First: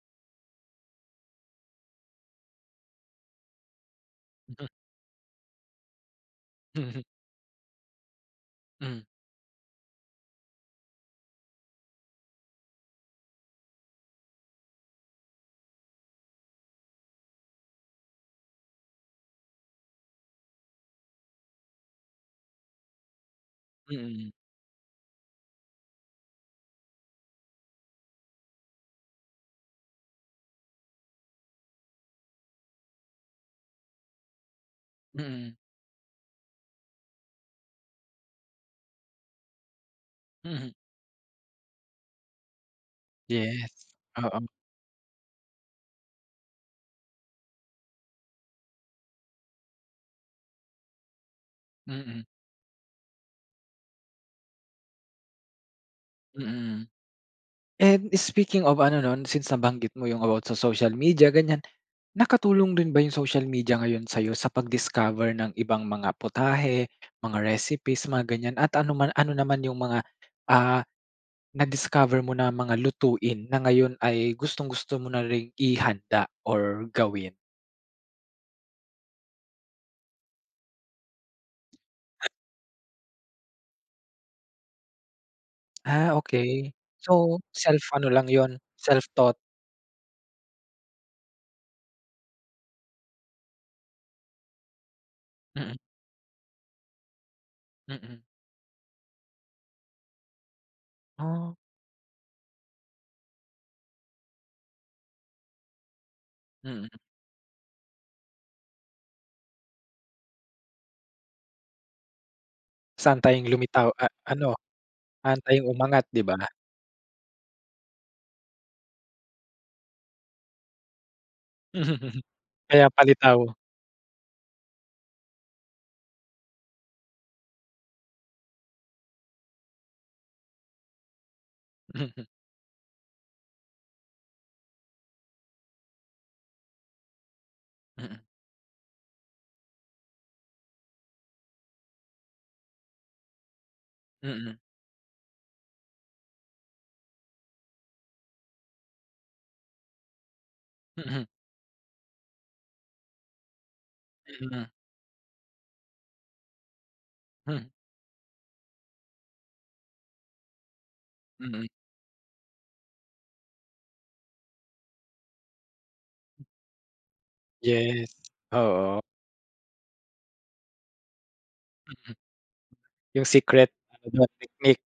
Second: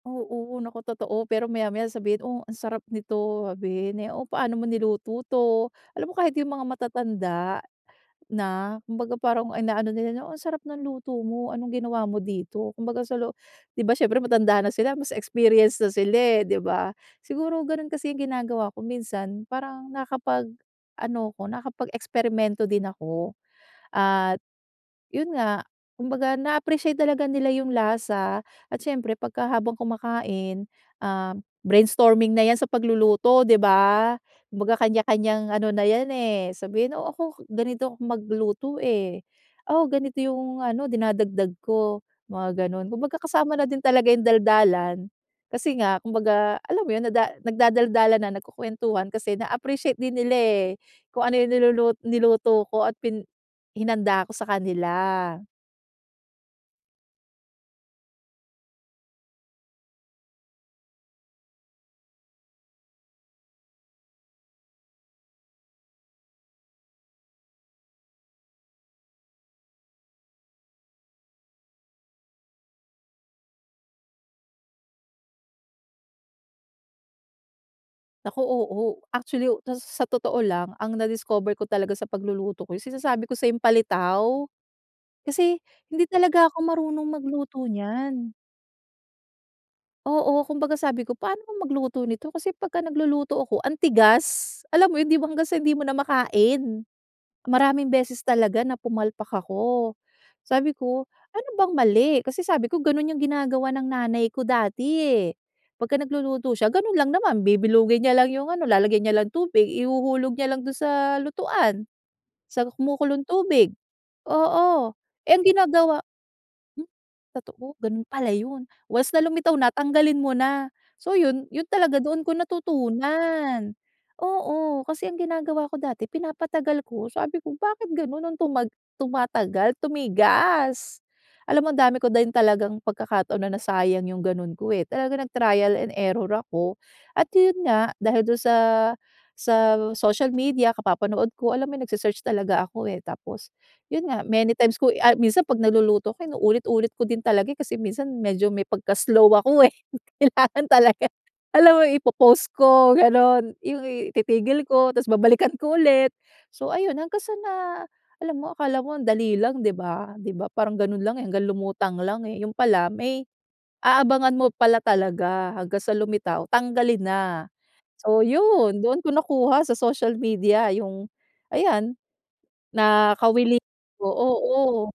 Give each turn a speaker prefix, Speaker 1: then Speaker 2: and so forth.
Speaker 1: Oo, naku totoo. Pero maya-maya sabihin, "Oh ang sarap nito", sabihin eh, "Oh paano mo niluto 'to?" Alam mo kahit yung mga
Speaker 2: Mhm.
Speaker 1: matatanda na,
Speaker 2: Hmm.
Speaker 1: kumbaga parang inaano nila na, "Oh ang sarap ng luto mo, anong ginawa mo dito?" Kumbaga sa lo 'di ba siyempre matanda na sila mas experience na sila eh, 'di ba? Siguro, ganun kasi yung ginagawa ko minsan, parang nakapag ano ako, nakapag-eksperimento din ako
Speaker 2: Mm.
Speaker 1: at yun nga, kumbaga na-appreciate talaga nila yung lasa at siyempre pagka habang kumakain ah, brainstorming na 'yan sa pagluluto 'di ba? Kumbaga kanya-kanyang
Speaker 2: Mm.
Speaker 1: ano na yan eh, sabihin, "O, ako ganito 'ko magluto eh. Oh ganito yung
Speaker 2: Mhm.
Speaker 1: ano dinadagdag ko." Mga ganun. Kumbaga kasama na din
Speaker 2: Yes.
Speaker 1: talaga yung
Speaker 2: Oo.
Speaker 1: daldalan, kasi nga kumbaga alam mo yun, nada nagdadaldalan na, nagkukuwentuhan kasi na appreciate din nila eh, kung ano yung nilulu
Speaker 2: Mm.
Speaker 1: niluto ko at pin hinanda ko sa kanila.
Speaker 2: Mm. And speaking of ano nun, since, nabanggit mo yung about sa social media ganyan. Nakatulong rin ba yung social media ngayon sa'yo sa pag-discover ng ibang mga putahe, mga recipes, mga ganyan at ano man ano naman yung mga ah, na discover mo na mga lutuin na ngayon ay gustong-gusto mo na ring ihanda or gawin?
Speaker 1: Naku, oo. Actually, to s sa totoo lang, ang na-discover ko talaga sa pagluluto ko, yung sinasabi ko sa'yong palitaw, kasi hindi
Speaker 2: Ah,
Speaker 1: talaga ako
Speaker 2: okey.
Speaker 1: marunong
Speaker 2: So,
Speaker 1: magluto
Speaker 2: self ano lang
Speaker 1: niyan.
Speaker 2: yun, self-taught?
Speaker 1: Oo, kumbaga sabi ko, "Paano ba magluto nito?" kasi pagka nagluluto ako ang tigas. Alam mo yun tipong hanggang sa
Speaker 2: Mm.
Speaker 1: hindi mo na makain. Maraming
Speaker 2: Mm.
Speaker 1: beses talaga na pumalpak ako. Sabi ko, "Ano
Speaker 2: Ah.
Speaker 1: bang mali?" kasi sabi ko, "Ganun yung ginagawa ng nanay ko dati eh." Pagka nagluluto siya,
Speaker 2: Mm.
Speaker 1: ganun lang naman bibilugin niya lang yung ano, lalagyan niya lang tubig. Ihuhulog niya lang dun sa lutuan, sa
Speaker 2: So
Speaker 1: kumukulong
Speaker 2: antaying
Speaker 1: tubig.
Speaker 2: lumitaw a ano,
Speaker 1: Oo. Eh ang
Speaker 2: aantaying
Speaker 1: ginagawa
Speaker 2: umangat, 'di ba?
Speaker 1: Hmm, totoo. Ganun pala yun. Once na lumitaw na tanggalin mo na. So yun, yun talaga doon ko
Speaker 2: Kaya palitaw.
Speaker 1: natutunan. Oo, kasi ang ginagawa ko dati pinapatagal ko sabi ko, "Bakit ganun nung tuma tumatagal, tumigas?" alam mo, ang dami ko din talagang pagkakataon na nasayang yung ganun ko eh. Talagang nag-trial and error ako at yun nga dahil dun sa sa social media, kapapanood ko. Alam mo yun nagse-search talaga ako eh, tapos yun, nga
Speaker 2: Mm.
Speaker 1: many times ko i ay minsan 'pag nagluluto ko inuulit-ulit ko din talaga eh, kasi minsan medyo may pagka slow ako eh. Kailangan talaga,
Speaker 2: Mm.
Speaker 1: alam mo ipo-pause ko ganun, yung ititigil
Speaker 2: Mm.
Speaker 1: ko tapos babalikan ko ulit. So ayun, hanggang sa na
Speaker 2: Hmm.
Speaker 1: alam mo akala mo ang dali lang, 'di ba? Di ba parang ganun lang eh, hanggang
Speaker 2: Mm.
Speaker 1: lumutang lang eh, yun pala may aabangan mo pala talaga hanggang sa lumitaw, tanggalin na.
Speaker 2: Yes.
Speaker 1: So yun, doon
Speaker 2: Oo.
Speaker 1: ko nakuha sa social media yung ayan,
Speaker 2: Yung
Speaker 1: nakawili
Speaker 2: secret,
Speaker 1: oh,
Speaker 2: [unintelligible] technique.
Speaker 1: oo.